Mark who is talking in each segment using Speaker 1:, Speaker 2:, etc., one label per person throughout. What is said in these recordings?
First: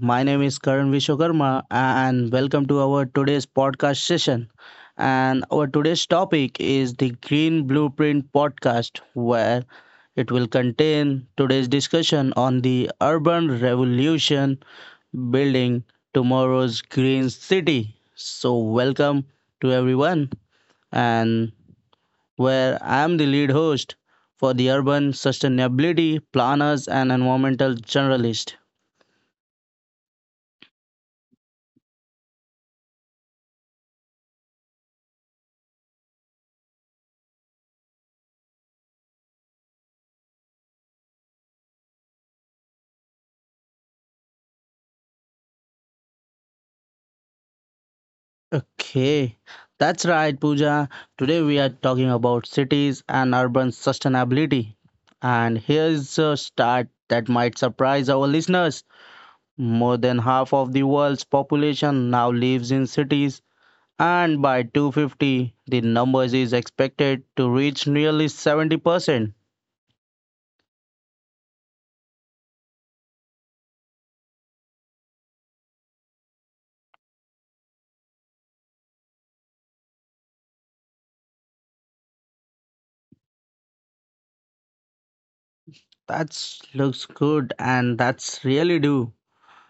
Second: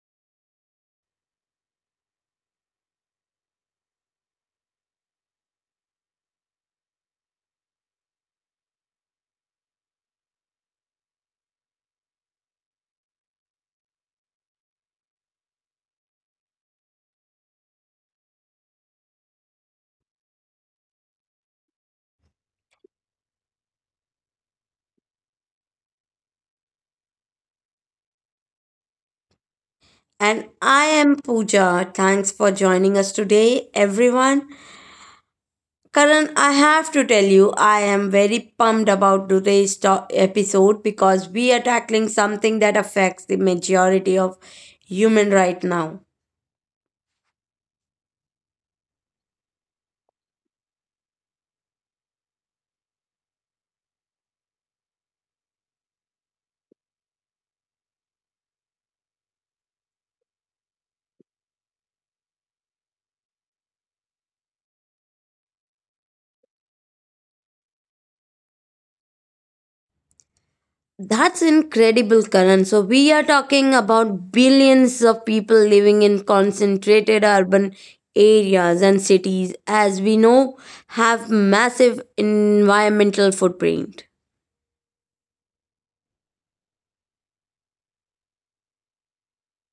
Speaker 1: My name is Karan Vishwakarma and welcome to our today's podcast session. And our today's topic is the Green Blueprint podcast, where it will contain today's discussion on the urban revolution building tomorrow's green city. So, welcome to everyone, and where I am the lead host for the urban sustainability planners and environmental journalist.
Speaker 2: And I am Pooja. Thanks for joining us today, everyone. Karan, I have to tell you, I am very pumped about today's episode because we are tackling something that affects the majority of human right now.
Speaker 1: Okay, that's right, Pooja. Today we are talking about cities and urban sustainability. And here's a stat that might surprise our listeners. More than half of the world's population now lives in cities, and by 250, the number is expected to reach nearly 70%.
Speaker 2: That's incredible, Karan. So, we are talking about billions of people living in concentrated urban areas, and cities, as we know, have massive environmental footprint.
Speaker 1: That looks good, and that's really do.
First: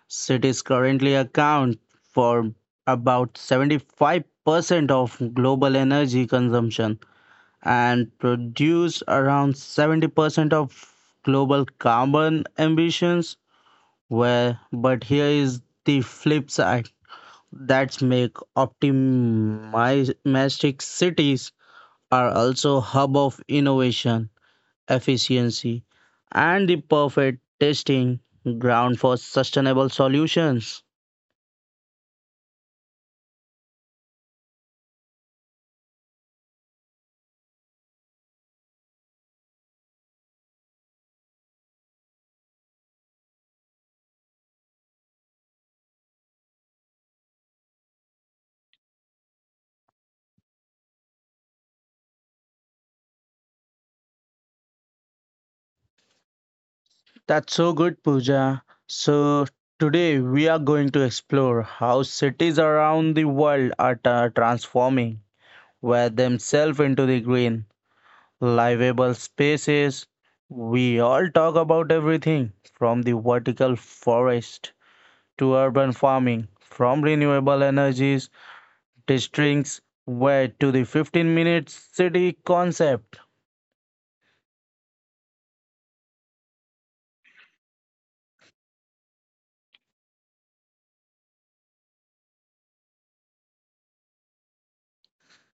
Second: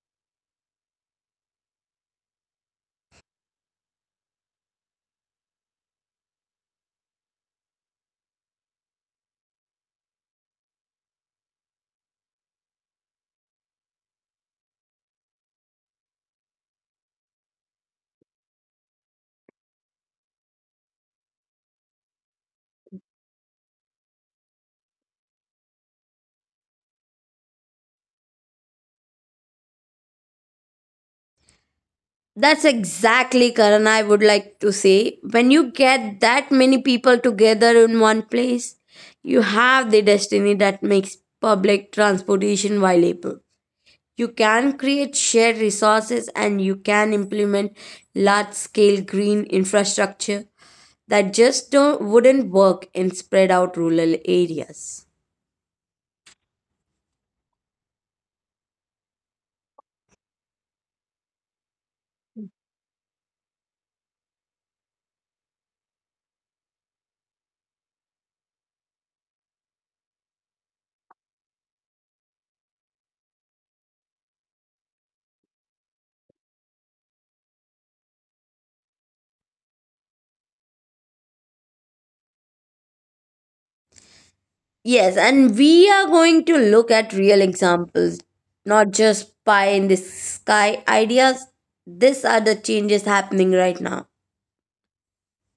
Speaker 1: Cities currently account for about 75% of global energy consumption and produce around 70% of global carbon emissions. Where, but here is the flip side that make optimistic cities are also hub of innovation, efficiency, and the perfect testing ground for sustainable solutions.
Speaker 2: That's exactly, Karan. I would like to say, when you get that many people together in one place, you have the destiny that makes public transportation viable. You can create shared resources, and you can implement large scale green infrastructure that just don't, wouldn't work in spread out rural areas.
Speaker 1: That's so good, Pooja. So, today we are going to explore how cities around the world are transforming where themselves into the green, livable spaces. We all talk about everything from the vertical forest to urban farming, from renewable energies, districts, where to the 15-minute city concept.
Speaker 2: Yes, and we are going to look at real examples, not just pie in the sky ideas. These are the changes happening right now.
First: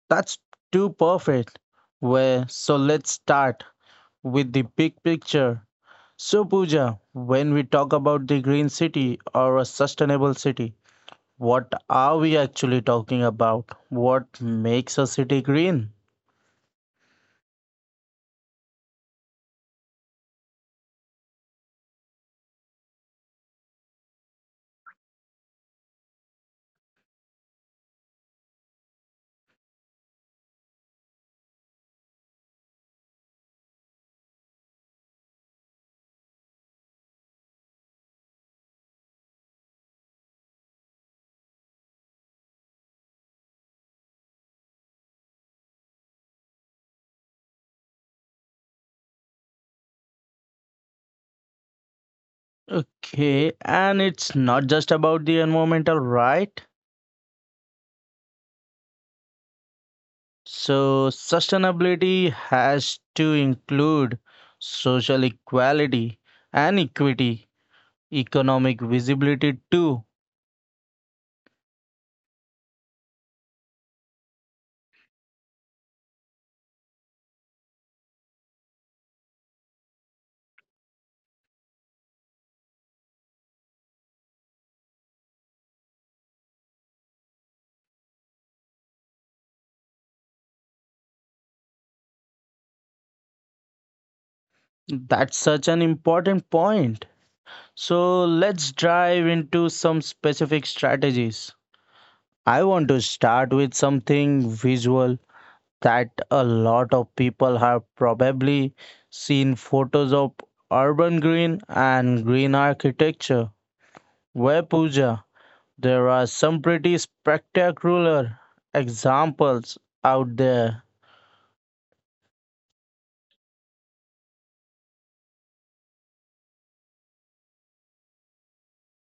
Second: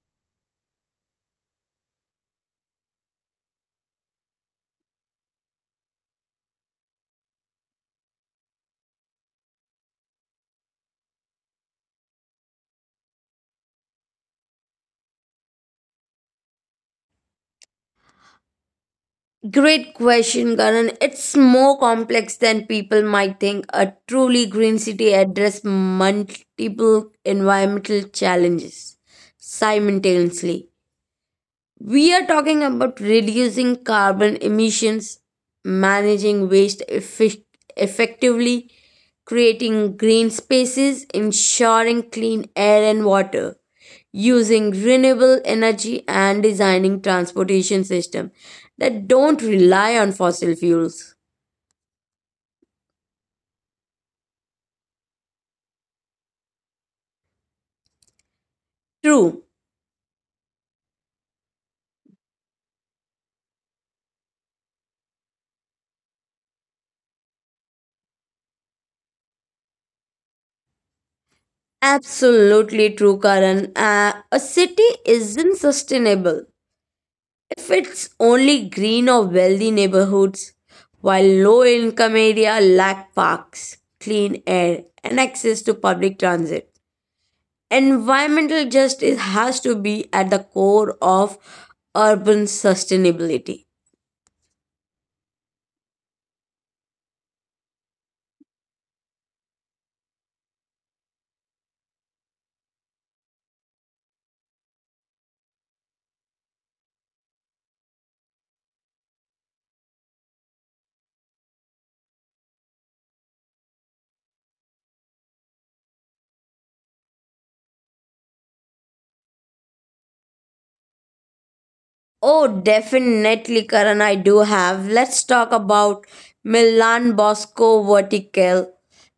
Speaker 1: That's too perfect. Where so let's start with the big picture. So, Pooja, when we talk about the green city or a sustainable city, what are we actually talking about? What makes a city green?
Speaker 2: Great question, Karan. It's more complex than people might think. A truly green city addresses multiple environmental challenges simultaneously. We are talking about reducing carbon emissions, managing waste effectively, creating green spaces, ensuring clean air and water, using renewable energy, and designing transportation systems that don't rely on fossil fuels.
Speaker 1: Okay, and it's not just about the environmental, right?
Speaker 2: True.
Speaker 1: So, sustainability has to include social equality and equity, economic visibility too.
Speaker 2: Absolutely true, Karan. A city isn't sustainable if it's only green or wealthy neighborhoods, while low income area lack parks, clean air, and access to public transit. Environmental justice has to be at the core of urban sustainability.
Speaker 1: That's such an important point. So, let's dive into some specific strategies. I want to start with something visual that a lot of people have probably seen photos of urban green and green architecture. Where Puja, there are some pretty spectacular examples out there.
Speaker 2: Oh, definitely, Karan, I do have. Let's talk about Milan Bosco Vertical,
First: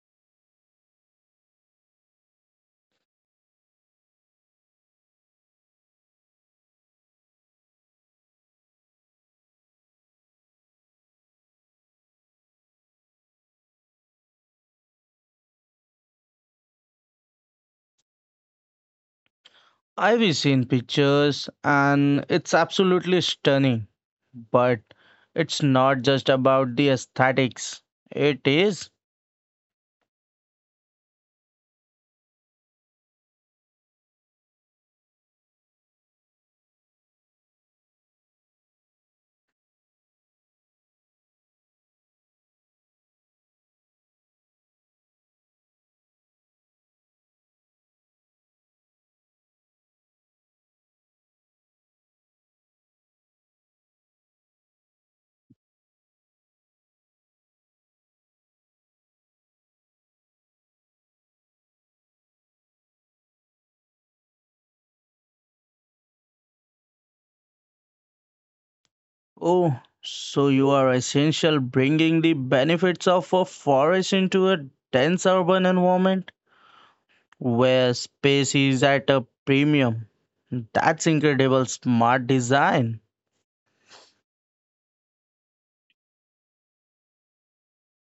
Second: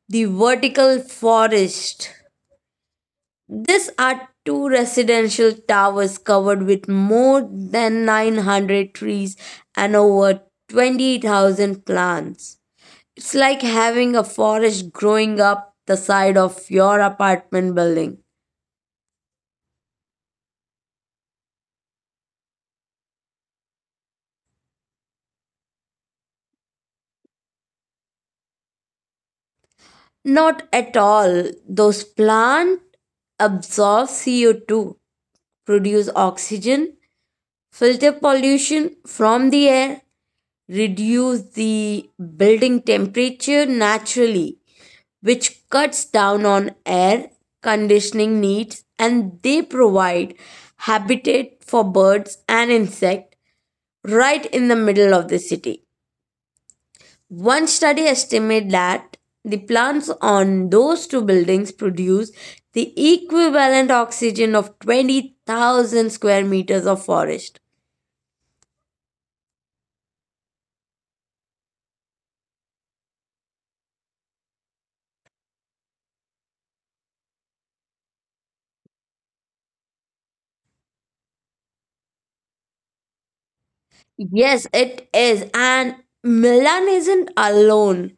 Speaker 2: the vertical forest. These are two residential towers covered with more than 900 trees and over 20,000 plants. It's like having a forest growing up the side of your apartment building.
Speaker 1: I've seen pictures and it's absolutely stunning, but it's not just about the aesthetics. It is.
Speaker 2: Not at all. Those plants absorb CO2, produce oxygen, filter pollution from the air, reduce the building temperature naturally, which cuts down on air conditioning needs, and they provide habitat for birds and insects right in the middle of the city. One study estimated that the plants on those two buildings produce the equivalent oxygen of 20,000 square meters of forest.
Speaker 1: Oh, so you are essential bringing the benefits of a forest into a dense urban environment where space is at a premium. That's incredible smart design.
Speaker 2: Yes, it is. And Milan isn't alone.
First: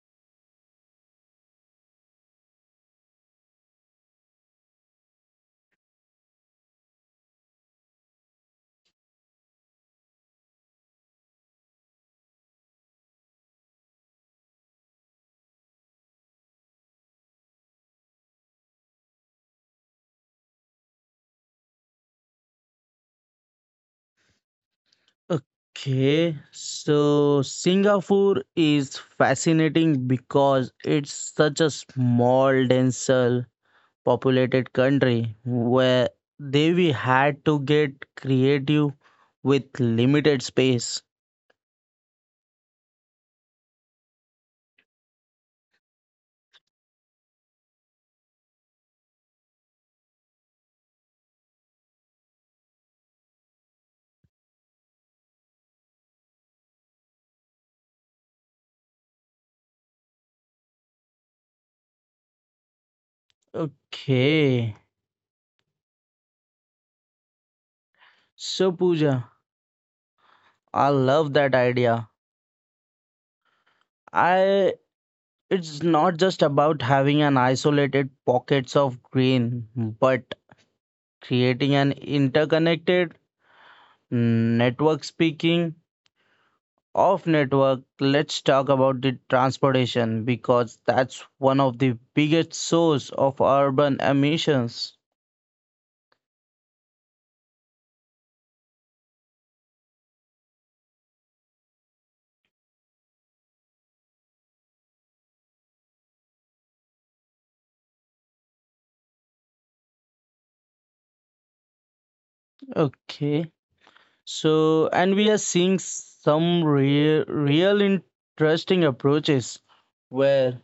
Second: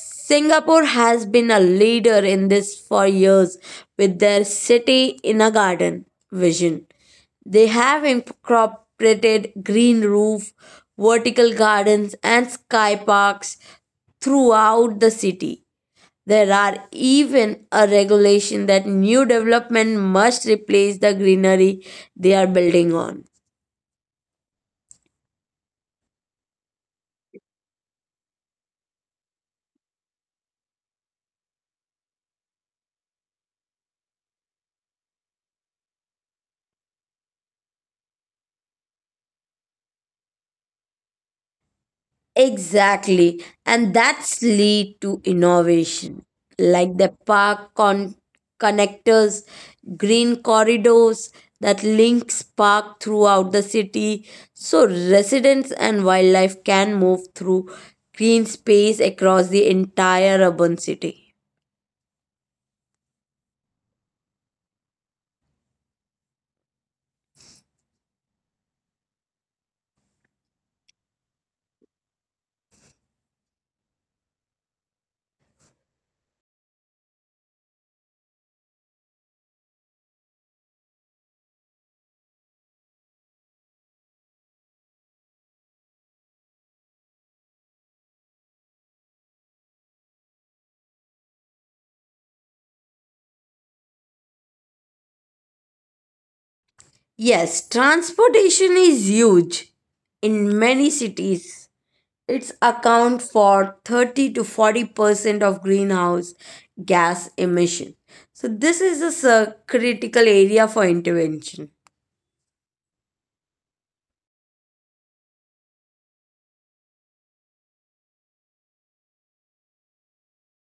Speaker 2: Singapore has been a leader in this for years with their city in a garden vision. They have incorporated green roof, vertical gardens, and sky parks throughout the city. There are even a regulation that new development must replace the greenery they are building on.
Speaker 1: Okay, so Singapore is fascinating because it's such a small, denser, populated country where they we had to get creative with limited space.
Speaker 2: Exactly. And that's lead to innovation, like the connectors, green corridors that links park throughout the city so residents and wildlife can move through green space across the entire urban city.
Speaker 1: Okay. So Pooja, I love that idea. I It's not just about having an isolated pockets of green, but creating an interconnected network speaking of network, let's talk about the transportation because that's one of the biggest source of urban emissions.
Speaker 2: Yes, transportation is huge in many cities. It's account for 30 to 40% of greenhouse gas emission. So this is a critical area for intervention.
Speaker 1: Okay. So and we are seeing some real interesting approaches where.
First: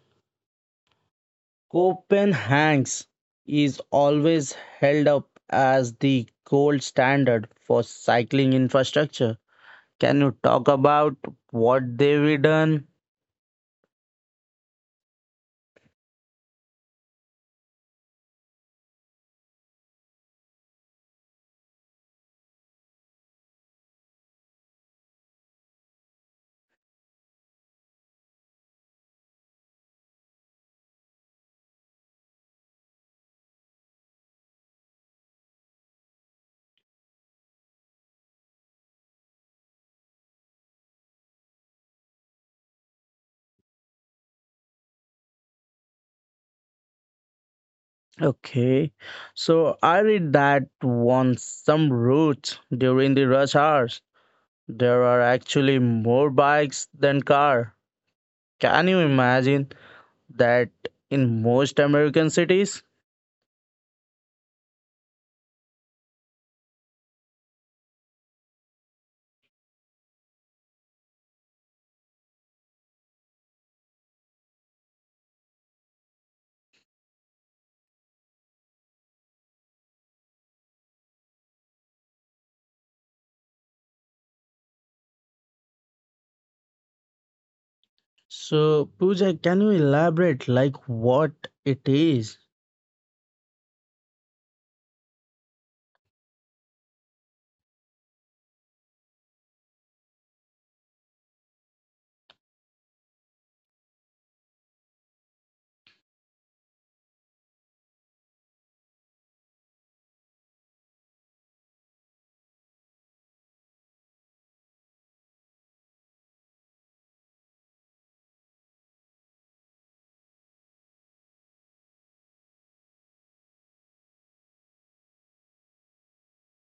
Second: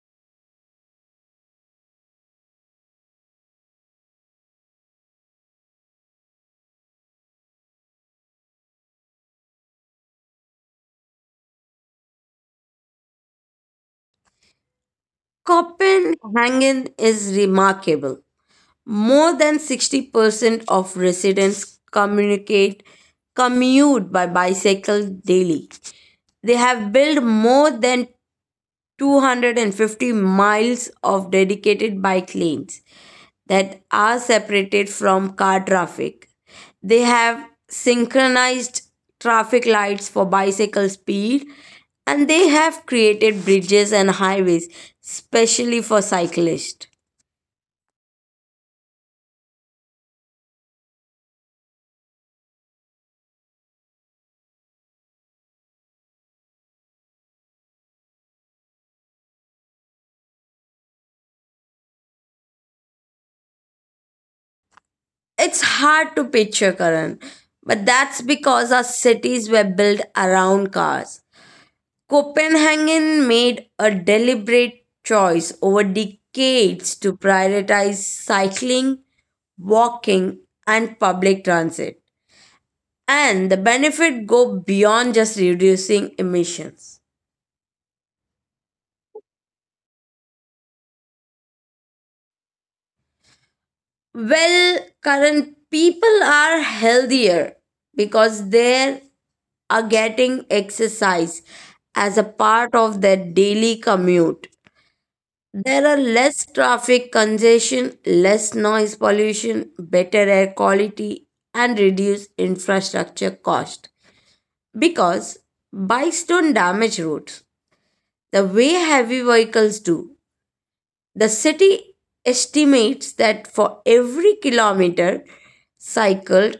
Speaker 1: Copenhagen's is always held up as the gold standard for cycling infrastructure. Can you talk about what they've done?
Speaker 2: Copenhagen is remarkable. More than 60% of residents communicate commute by bicycle daily. They have built more than 250 miles of dedicated bike lanes that are separated from car traffic. They have synchronized traffic lights for bicycle speed, and they have created bridges and highways specially for cyclists.
Speaker 1: Okay, so I read that on some routes during the rush hours, there are actually more bikes than car. Can you imagine that in most American cities?
Speaker 2: It's hard to picture, Karan, but that's because our cities were built around cars. Copenhagen made a deliberate choice over decades to prioritize cycling, walking, and public transit, and the benefit go beyond just reducing emissions.
Speaker 1: So, Pooja, can you elaborate like what it is?
Speaker 2: Well, current people are healthier because they are getting exercise as a part of their daily commute. There are less traffic congestion, less noise pollution, better air quality, and reduced infrastructure cost, because bikes don't damage roads the way heavy vehicles do. The city estimates that for every kilometer cycled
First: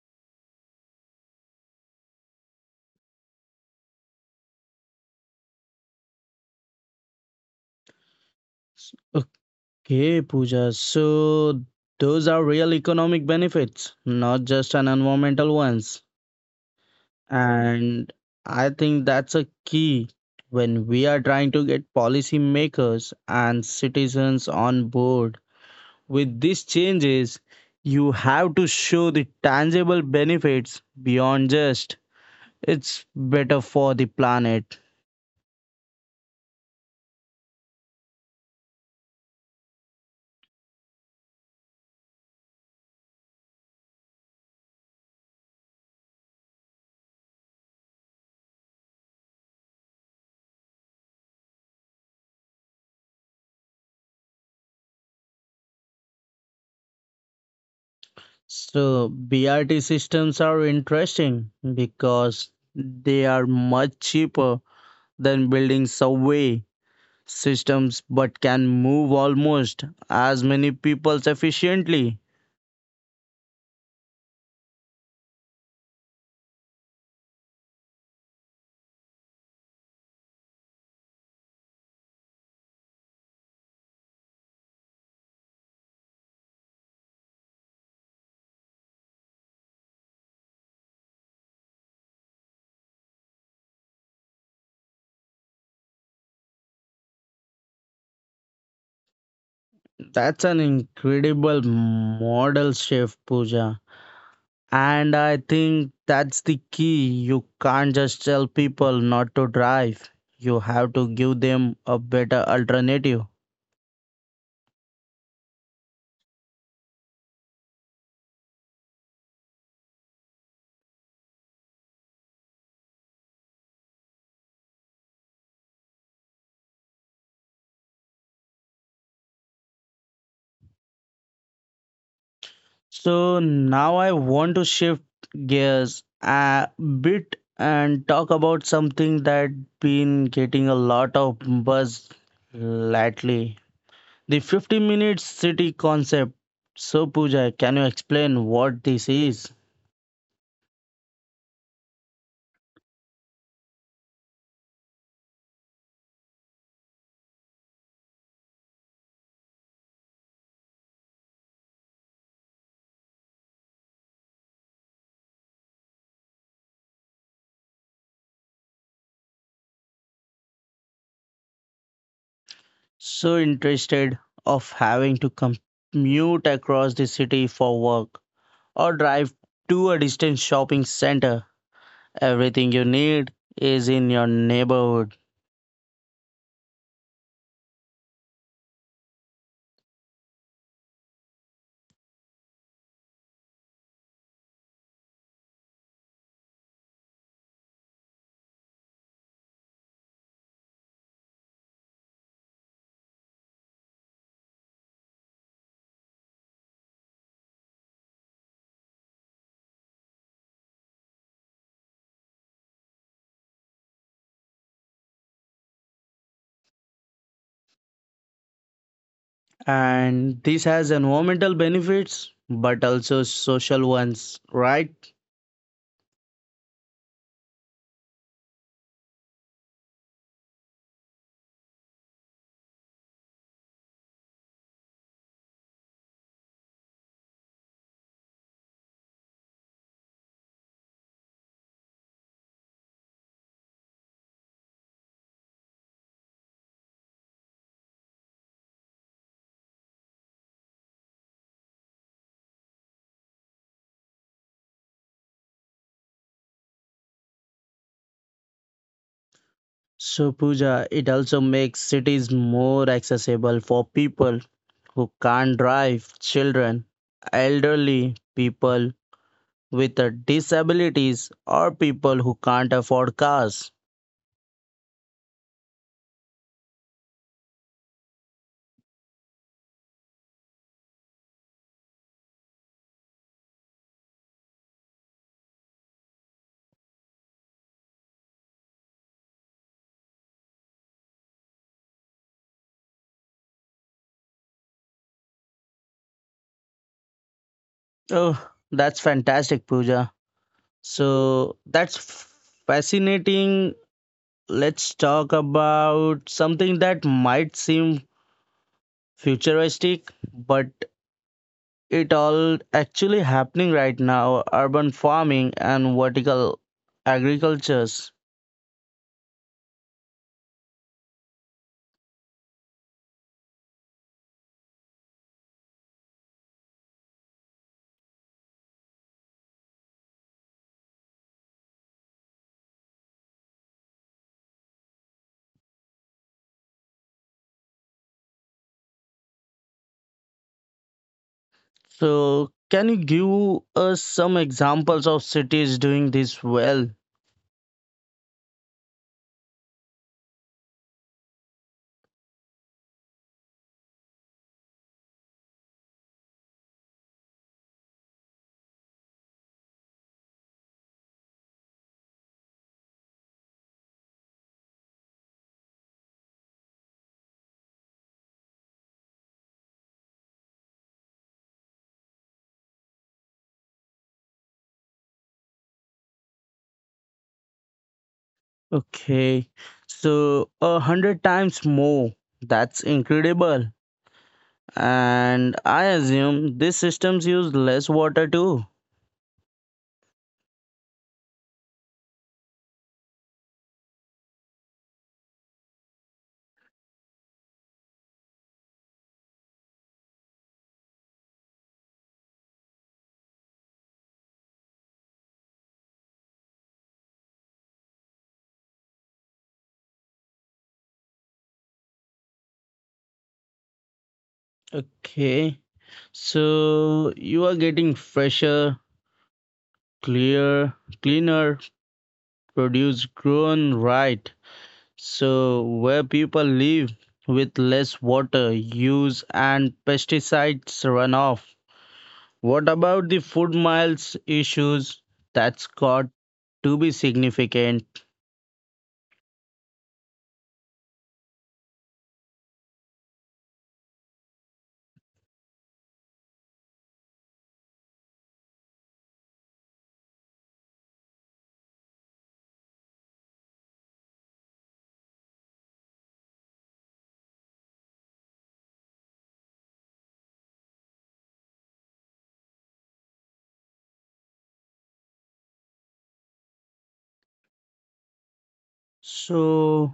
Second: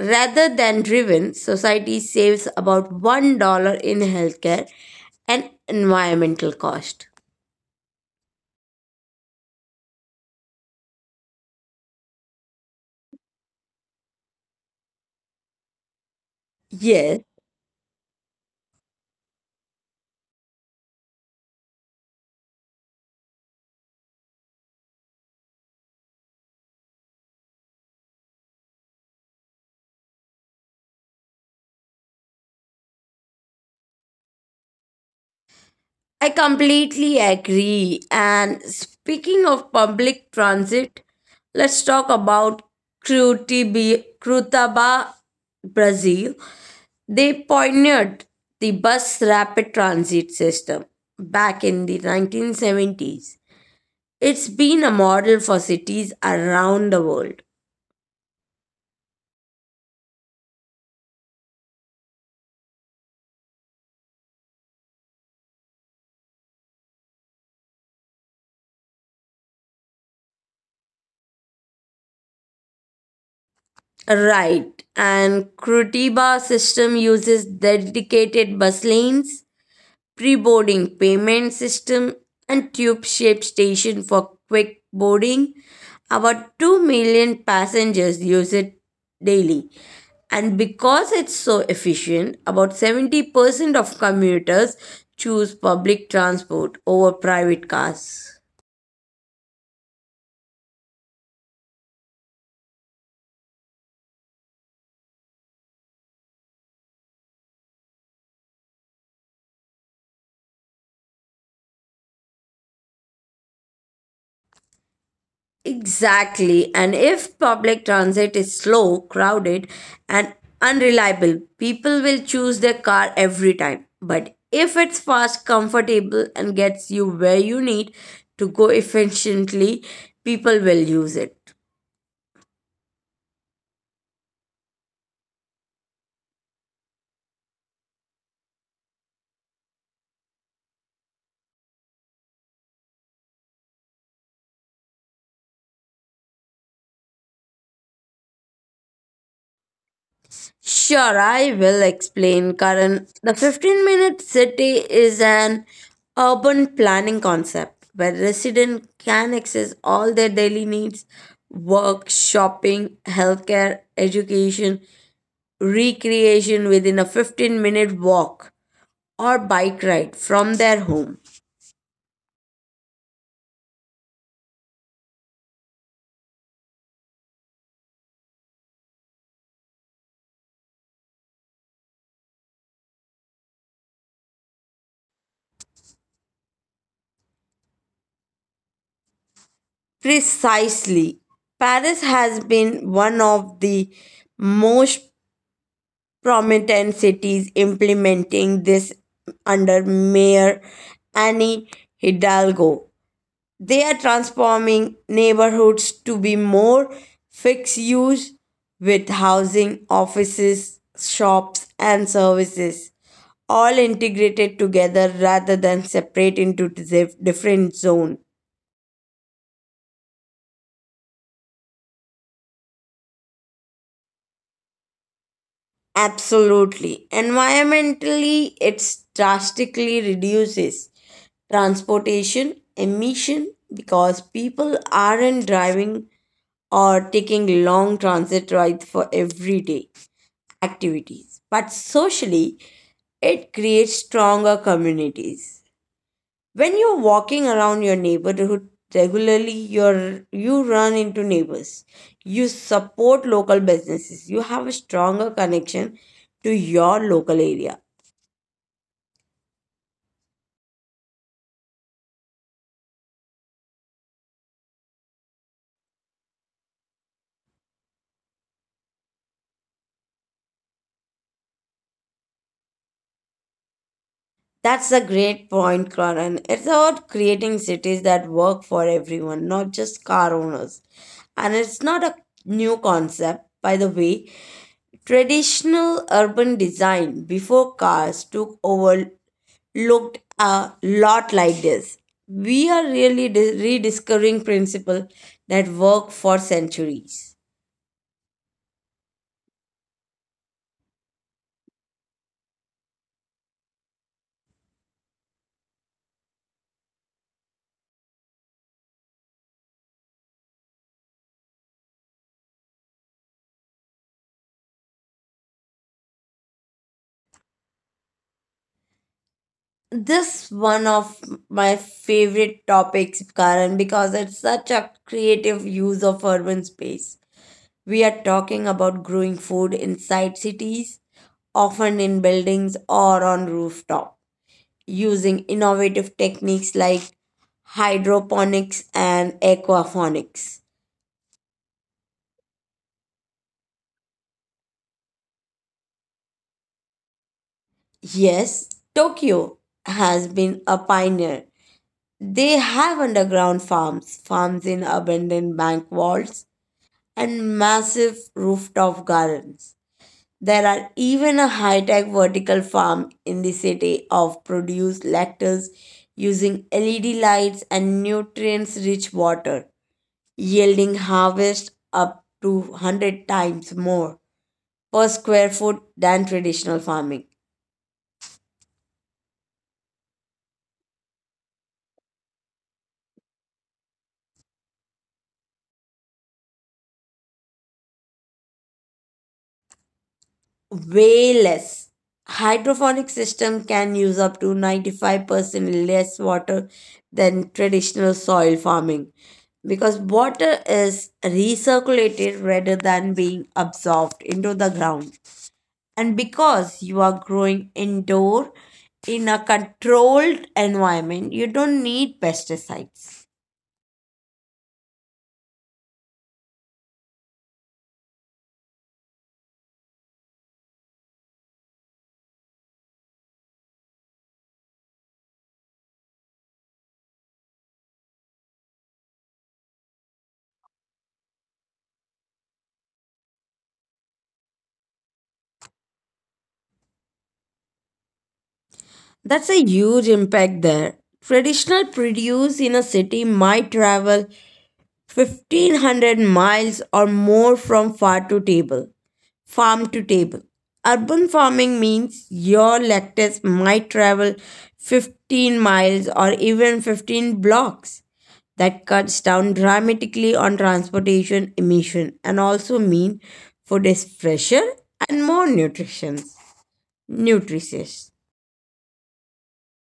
Speaker 2: rather than driven, society saves about $1 in healthcare and environmental cost.
Speaker 1: Okay, Pooja. So those are real economic benefits, not just an environmental ones.
Speaker 2: Yes,
Speaker 1: And I think that's a key when we are trying to get policymakers and citizens on board with these changes. You have to show the tangible benefits beyond just it's better for the planet.
Speaker 2: I completely agree. And speaking of public transit, let's talk about Curitiba, Brazil. They pioneered the bus rapid transit system back in the 1970s. It's been a model for cities around the world.
Speaker 1: So BRT systems are interesting because they are much cheaper than building subway systems but can move almost as many people efficiently.
Speaker 2: Right, and Curitiba system uses dedicated bus lanes, pre-boarding payment system, and tube-shaped station for quick boarding. About 2 million passengers use it daily. And because it's so efficient, about 70% of commuters choose public transport over private cars.
Speaker 1: That's an incredible model shift, Pooja. And I think that's the key. You can't just tell people not to drive, you have to give them a better alternative.
Speaker 2: Exactly. And if public transit is slow, crowded, and unreliable, people will choose their car every time. But if it's fast, comfortable, and gets you where you need to go efficiently, people will use it.
Speaker 1: So now I want to shift gears a bit and talk about something that been getting a lot of buzz lately. The 50-minute city concept. So Pooja, can you explain what this is?
Speaker 2: Sure, I will explain, Karan. The 15-minute city is an urban planning concept where residents can access all their daily needs, work, shopping, healthcare, education, recreation within a 15-minute walk or bike ride from their home.
Speaker 1: So interested of having to commute across the city for work or drive to a distant shopping center. Everything you need is in your neighborhood.
Speaker 2: Precisely. Paris has been one of the most prominent cities implementing this under Mayor Annie Hidalgo. They are transforming neighborhoods to be more fixed use, with housing, offices, shops, and services all integrated together rather than separate into different zones.
Speaker 1: And this has environmental benefits, but also social ones, right?
Speaker 2: Absolutely. Environmentally, it drastically reduces transportation emission because people aren't driving or taking long transit rides for everyday activities. But socially, it creates stronger communities. When you're walking around your neighborhood regularly, you run into neighbors. You support local businesses. You have a stronger connection to your local area.
Speaker 1: So, Pooja, it also makes cities more accessible for people who can't drive, children, elderly people with disabilities, or people who can't afford cars.
Speaker 2: That's a great point, Karan. It's about creating cities that work for everyone, not just car owners. And it's not a new concept, by the way. Traditional urban design before cars took over looked a lot like this. We are really rediscovering principles that work for centuries.
Speaker 1: Oh, that's fantastic, Pooja. So, that's fascinating. Let's talk about something that might seem futuristic, but it all actually happening right now urban farming and vertical agricultures.
Speaker 2: This one of my favorite topics, Karan, because it's such a creative use of urban space. We are talking about growing food inside cities, often in buildings or on rooftop, using innovative techniques like hydroponics and aquaponics.
Speaker 1: So can you give us some examples of cities doing this well?
Speaker 2: Yes, Tokyo has been a pioneer. They have underground farms, farms in abandoned bank vaults, and massive rooftop gardens. There are even a high tech vertical farm in the city of produce lactose using LED lights and nutrients rich water, yielding harvest up to 100 times more per square foot than traditional farming.
Speaker 1: Okay, so 100 times more, that's incredible. And I assume these systems use less water too.
Speaker 2: Way less. Hydroponic system can use up to 95% less water than traditional soil farming because water is recirculated rather than being absorbed into the ground. And because you are growing indoor in a controlled environment, you don't need pesticides.
Speaker 1: Okay, so you are getting fresher, clear, cleaner produce grown right. So, where people live with less water use and pesticides runoff. What about the food miles issues? That's got to be significant.
Speaker 2: That's a huge impact there. Traditional produce in a city might travel 1,500 miles or more from farm to table. Urban farming means your lettuce might travel 15 miles or even 15 blocks. That cuts down dramatically on transportation emission and also mean food is fresher and more nutritious.
Speaker 1: So,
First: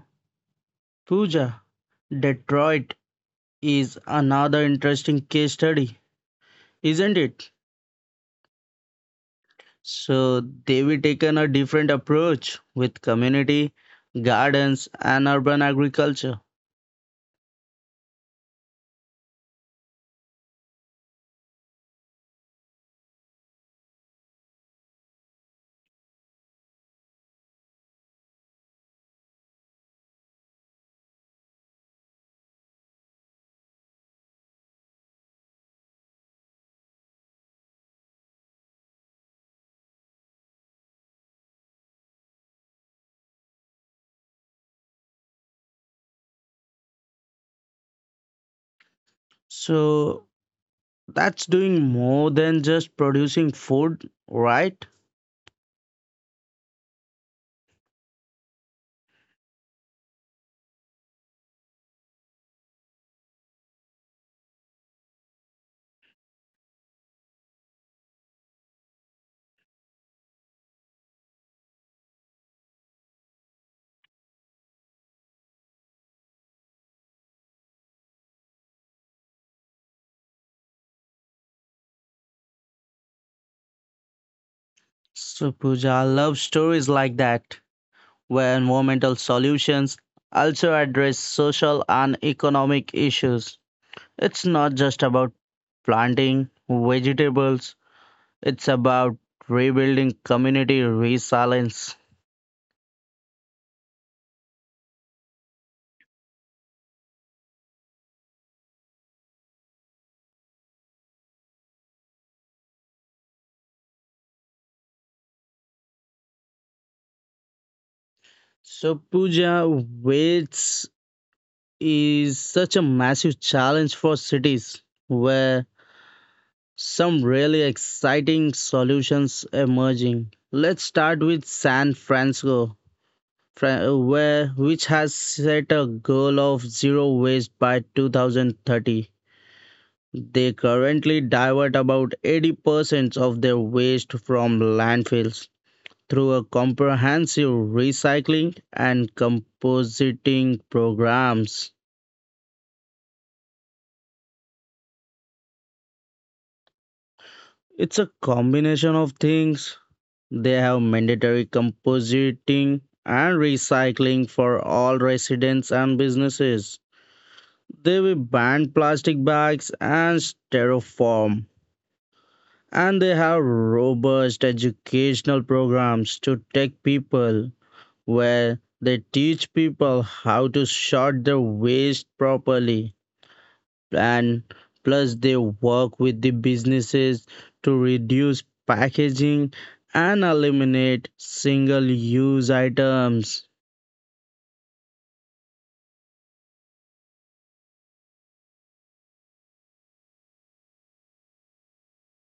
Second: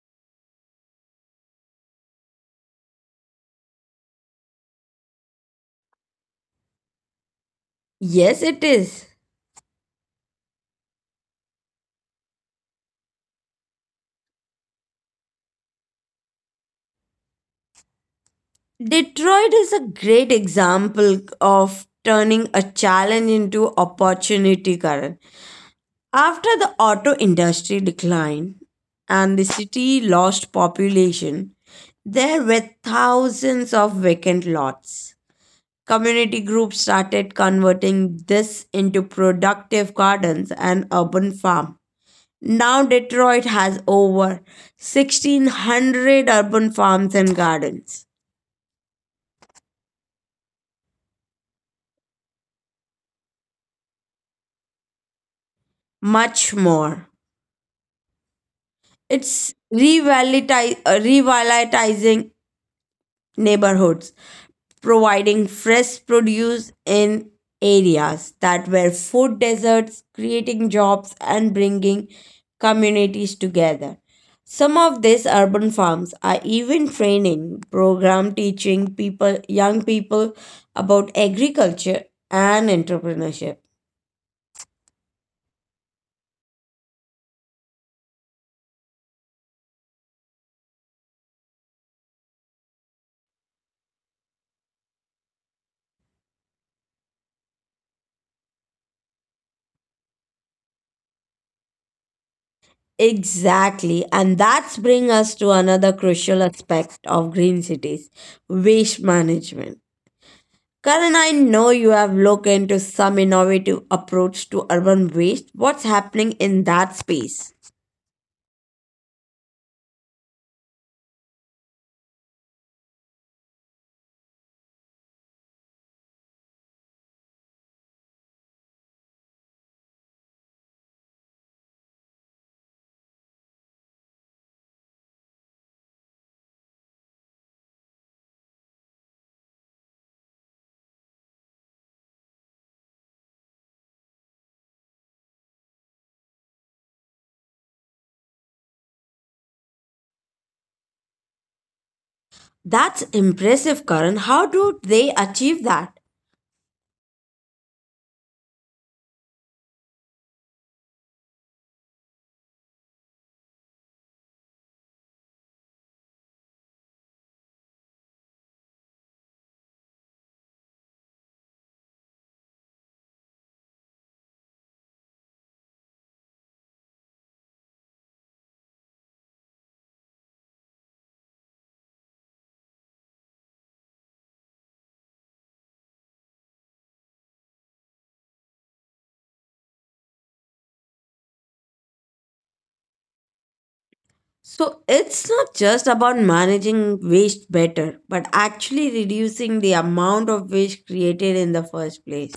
Speaker 1: Pooja, Detroit is another interesting case study, isn't it?
Speaker 2: Yes, it is.
Speaker 1: So, they've taken a different approach with community gardens and urban agriculture.
Speaker 2: Detroit is a great example of turning a challenge into opportunity, Karan. After the auto industry declined and the city lost population, there were thousands of vacant lots. Community groups started converting this into productive gardens and urban farm. Now Detroit has over 1,600 urban farms and gardens.
Speaker 1: So, that's doing more than just producing food, right?
Speaker 2: Much more. It's revitalizing neighborhoods, providing fresh produce in areas that were food deserts, creating jobs, and bringing communities together. Some of these urban farms are even training program teaching people young people about agriculture and entrepreneurship.
Speaker 1: So Pooja, I love stories like that, where environmental solutions also address social and economic issues. It's not just about planting vegetables, it's about rebuilding community resilience.
Speaker 2: Exactly, and that's bring us to another crucial aspect of green cities, waste management. Karan, I know you have looked into some innovative approach to urban waste. What's happening in that space?
Speaker 1: So Pooja, waste is such a massive challenge for cities where some really exciting solutions emerging. Let's start with San Francisco, where which has set a goal of zero waste by 2030. They currently divert about 80% of their waste from landfills through a comprehensive recycling and compositing programs.
Speaker 2: That's impressive, Karan. How do they achieve that?
Speaker 1: It's a combination of things. They have mandatory compositing and recycling for all residents and businesses. They will ban plastic bags and styrofoam. And they have robust educational programs to take people where they teach people how to sort their waste properly and plus they work with the businesses to reduce packaging and eliminate single use items.
Speaker 2: So it's not just about managing waste better, but actually reducing the amount of waste created in the first place.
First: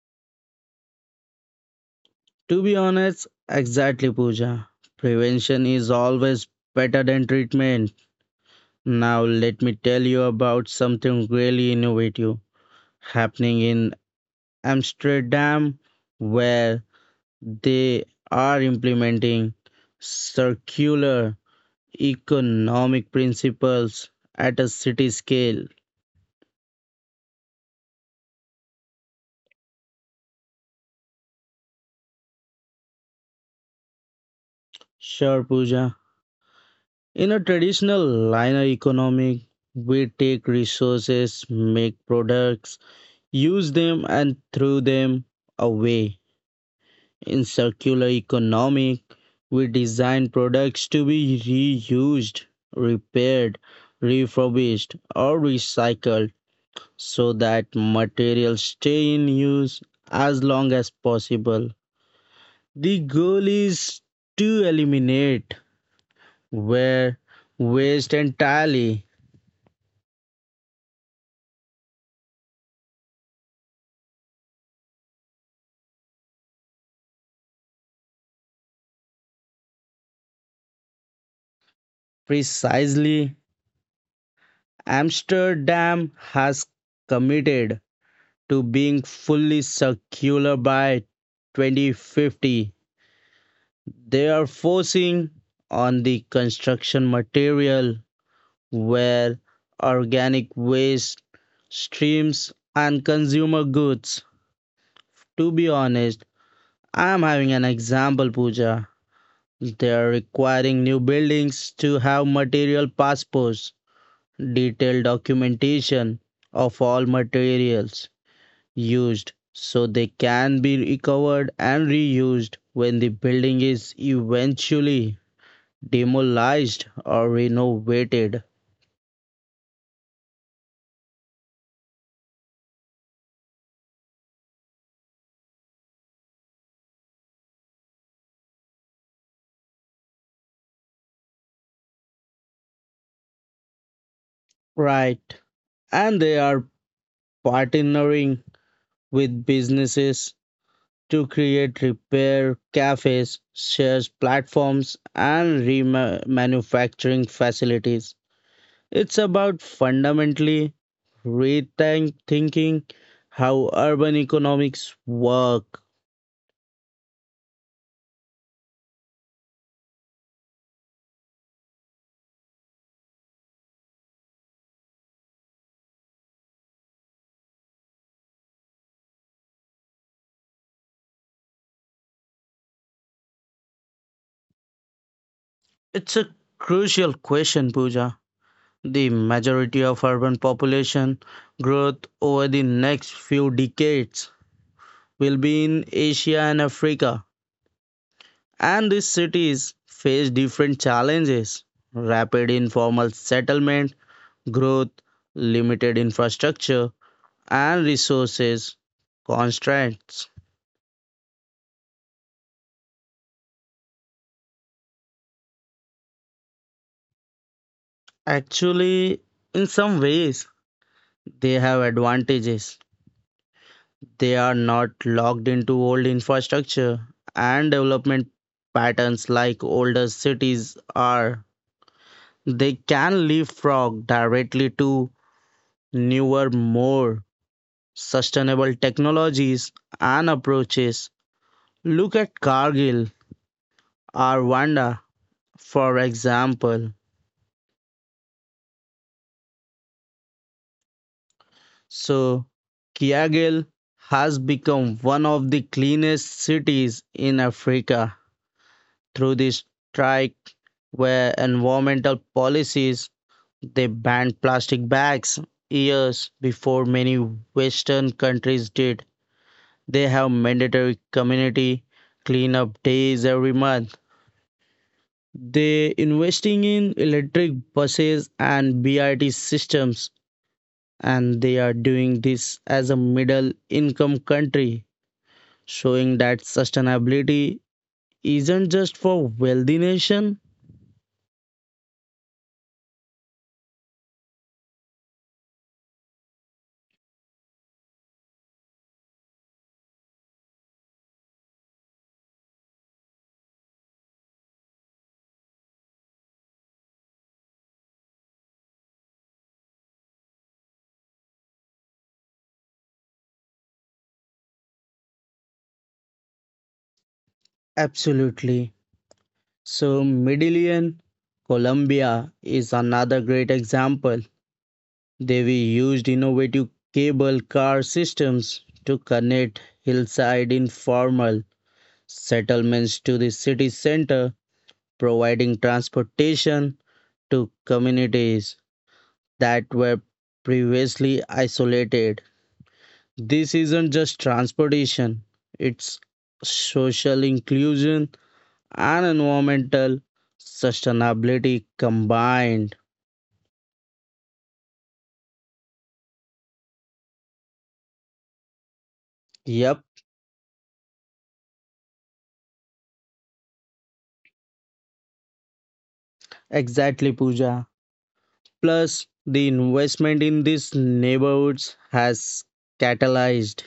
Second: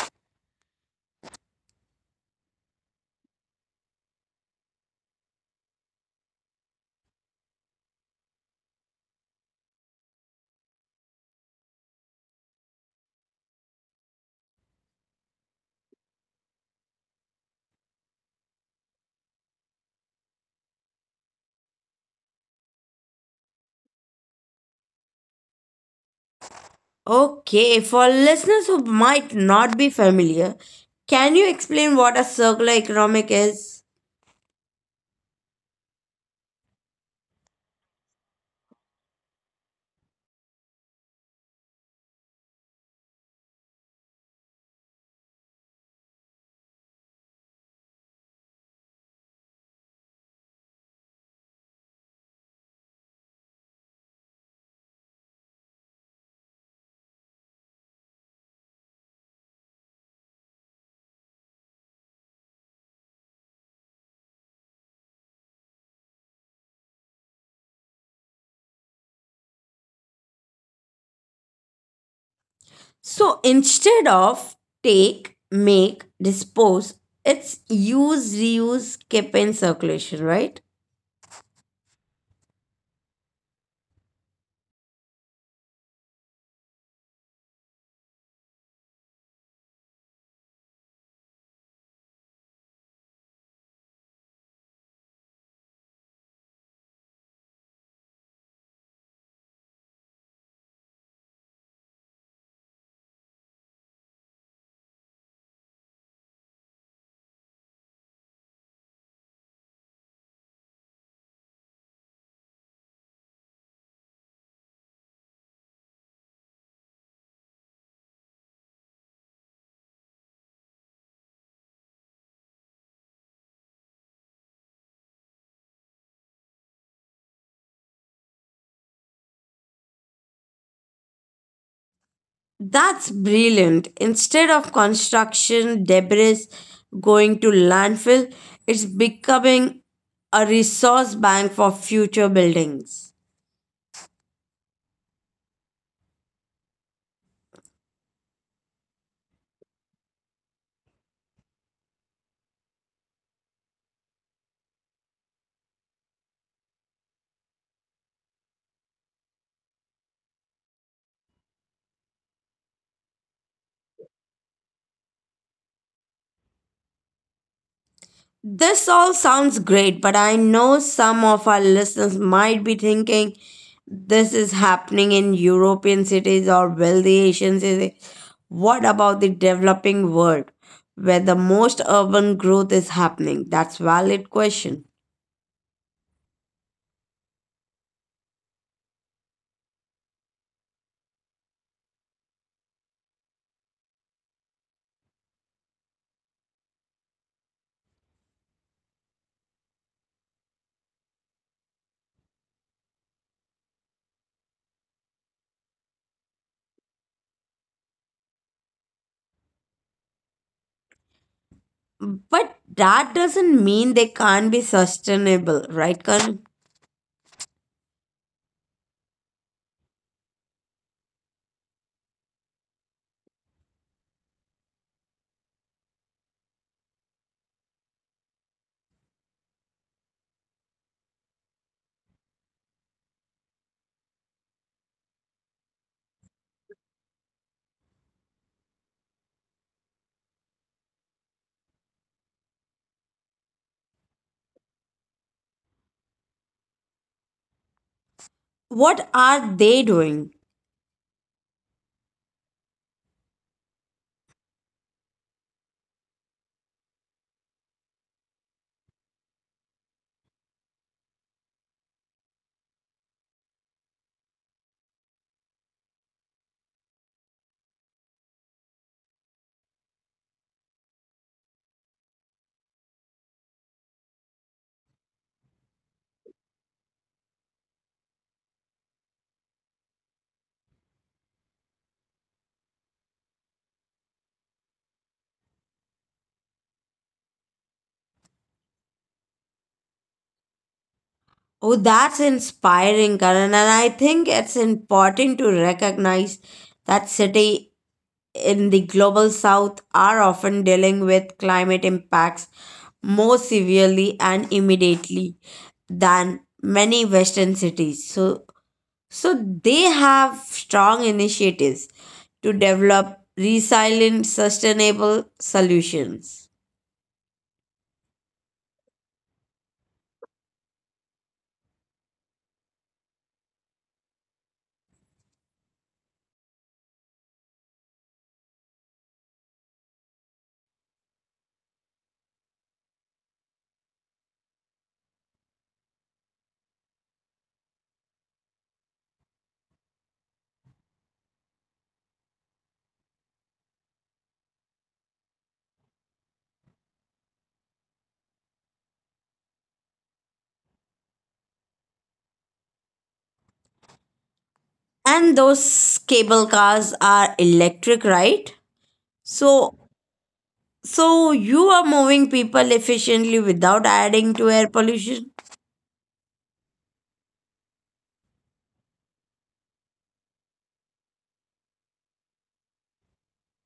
Speaker 1: To be honest, exactly Pooja. Prevention is always better than treatment. Now let me tell you about something really innovative happening in Amsterdam where they are implementing circular economic principles at a city scale.
Speaker 2: Okay, for listeners who might not be familiar, can you explain what a circular economic is?
Speaker 1: Sure, Pooja. In a traditional linear economy, we take resources, make products, use them, and throw them away. In circular economic, we design products to be reused, repaired, refurbished, or recycled so that materials stay in use as long as possible. The goal is to eliminate where waste entirely.
Speaker 2: So instead of take, make, dispose, it's use, reuse, keep in circulation, right?
Speaker 1: Precisely, Amsterdam has committed to being fully circular by 2050. They are forcing on the construction material where organic waste streams and consumer goods. To be honest, I am having an example, puja. They are requiring new buildings to have material passports, detailed documentation of all materials used so they can be recovered and reused when the building is eventually demolished or renovated.
Speaker 2: That's brilliant. Instead of construction debris going to landfill, it's becoming a resource bank for future buildings.
Speaker 1: Right. And they are partnering with businesses to create repair cafes, shares platforms, and remanufacturing facilities. It's about fundamentally rethinking thinking how urban economics work.
Speaker 2: This all sounds great, but I know some of our listeners might be thinking this is happening in European cities or wealthy Asian cities. What about the developing world where the most urban growth is happening? That's valid question.
Speaker 1: It's a crucial question, Pooja. The majority of urban population growth over the next few decades will be in Asia and Africa, and these cities face different challenges rapid informal settlement, growth, limited infrastructure, and resources constraints.
Speaker 2: But that doesn't mean they can't be sustainable, right, Karan?
Speaker 1: Actually, in some ways, they have advantages. They are not locked into old infrastructure and development patterns like older cities are. They can leapfrog directly to newer, more sustainable technologies and approaches. Look at Cargill or Wanda, for example.
Speaker 2: What are they doing?
Speaker 1: So, Kiagel has become one of the cleanest cities in Africa through the strike where environmental policies they banned plastic bags years before many western countries did. They have mandatory community cleanup days every month. They investing in electric buses and BRT systems and they are doing this as a middle income country showing that sustainability isn't just for wealthy nation.
Speaker 2: Oh, that's inspiring, Karan. And I think it's important to recognize that city in the global south are often dealing with climate impacts more severely and immediately than many western cities, so they have strong initiatives to develop resilient sustainable solutions.
Speaker 1: Absolutely. So Medellin, Colombia is another great example. They we used innovative cable car systems to connect hillside informal settlements to the city center, providing transportation to communities that were previously isolated. This isn't just transportation, it's social inclusion and environmental sustainability combined.
Speaker 2: And those cable cars are electric, right? So
Speaker 1: Yep,
Speaker 2: so you are moving people efficiently without adding to air pollution.
Speaker 1: exactly, Pooja. Plus, the investment in these neighborhoods has catalyzed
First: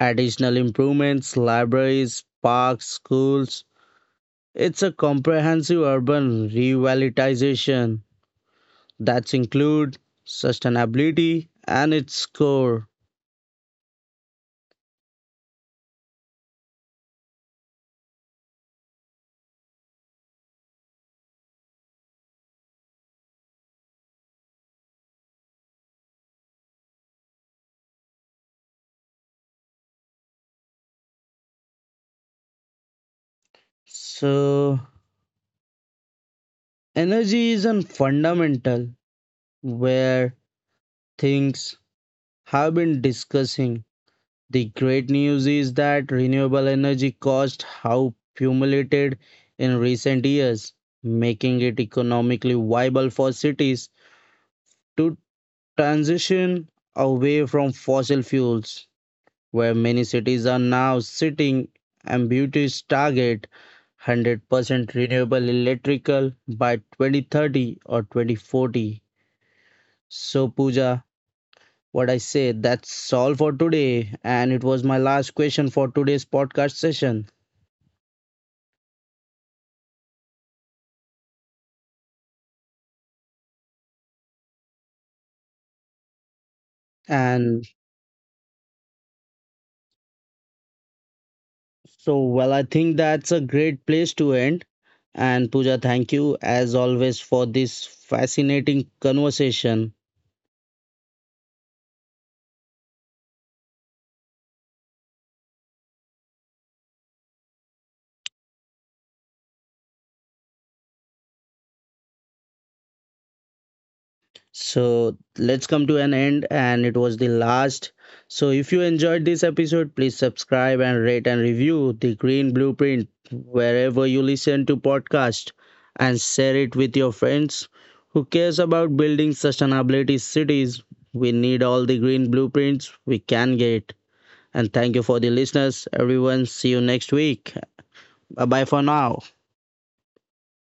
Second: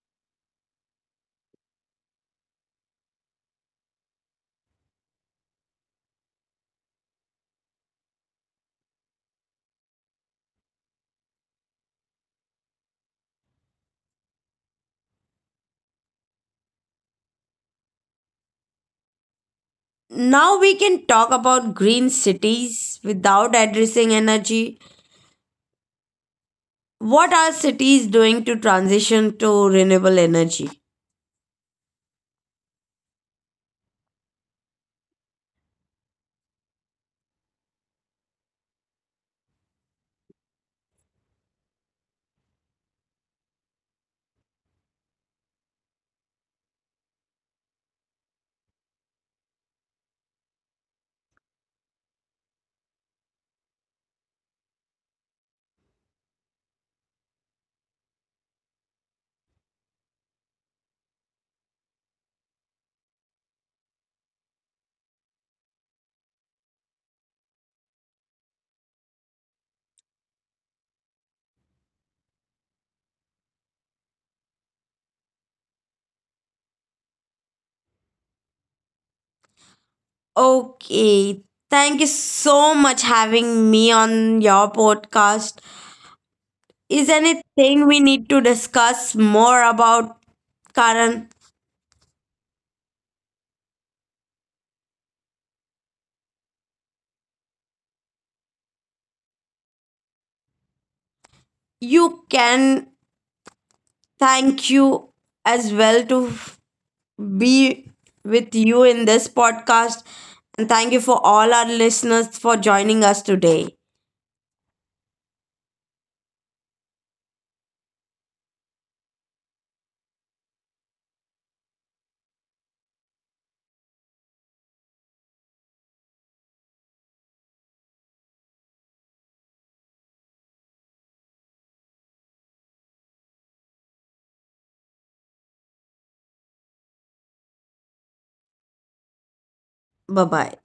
Speaker 1: additional improvements, libraries, parks, schools. It's a comprehensive urban revitalization that includes sustainability and its core.
Speaker 2: Now we can talk about green cities without addressing energy. What are cities doing to transition to renewable energy?
Speaker 1: So, energy is a fundamental where things have been discussing. The great news is that renewable energy cost have accumulated in recent years, making it economically viable for cities to transition away from fossil fuels, where many cities are now setting ambitious target 100% renewable electrical by 2030 or 2040. So, Pooja, what I say, that's all for today. And it was my last question for today's podcast session.
Speaker 2: Okay, thank you so much having me on your podcast. Is
Speaker 1: And
Speaker 2: anything we need to discuss more about, Karan?
Speaker 1: so, well, I think that's a great place to end. And Pooja, thank you as always for this fascinating conversation.
Speaker 2: You can thank you as well to be with you in this podcast, and thank you for all our listeners for joining us today.
Speaker 1: So let's come to an end, and it was the last. So if you enjoyed this episode, please subscribe and rate and review the Green Blueprint wherever you listen to podcast and share it with your friends who cares about building sustainability cities. We need all the green blueprints we can get. And thank you for the listeners, everyone. See you next week. Bye bye for now.
Speaker 2: Bye bye.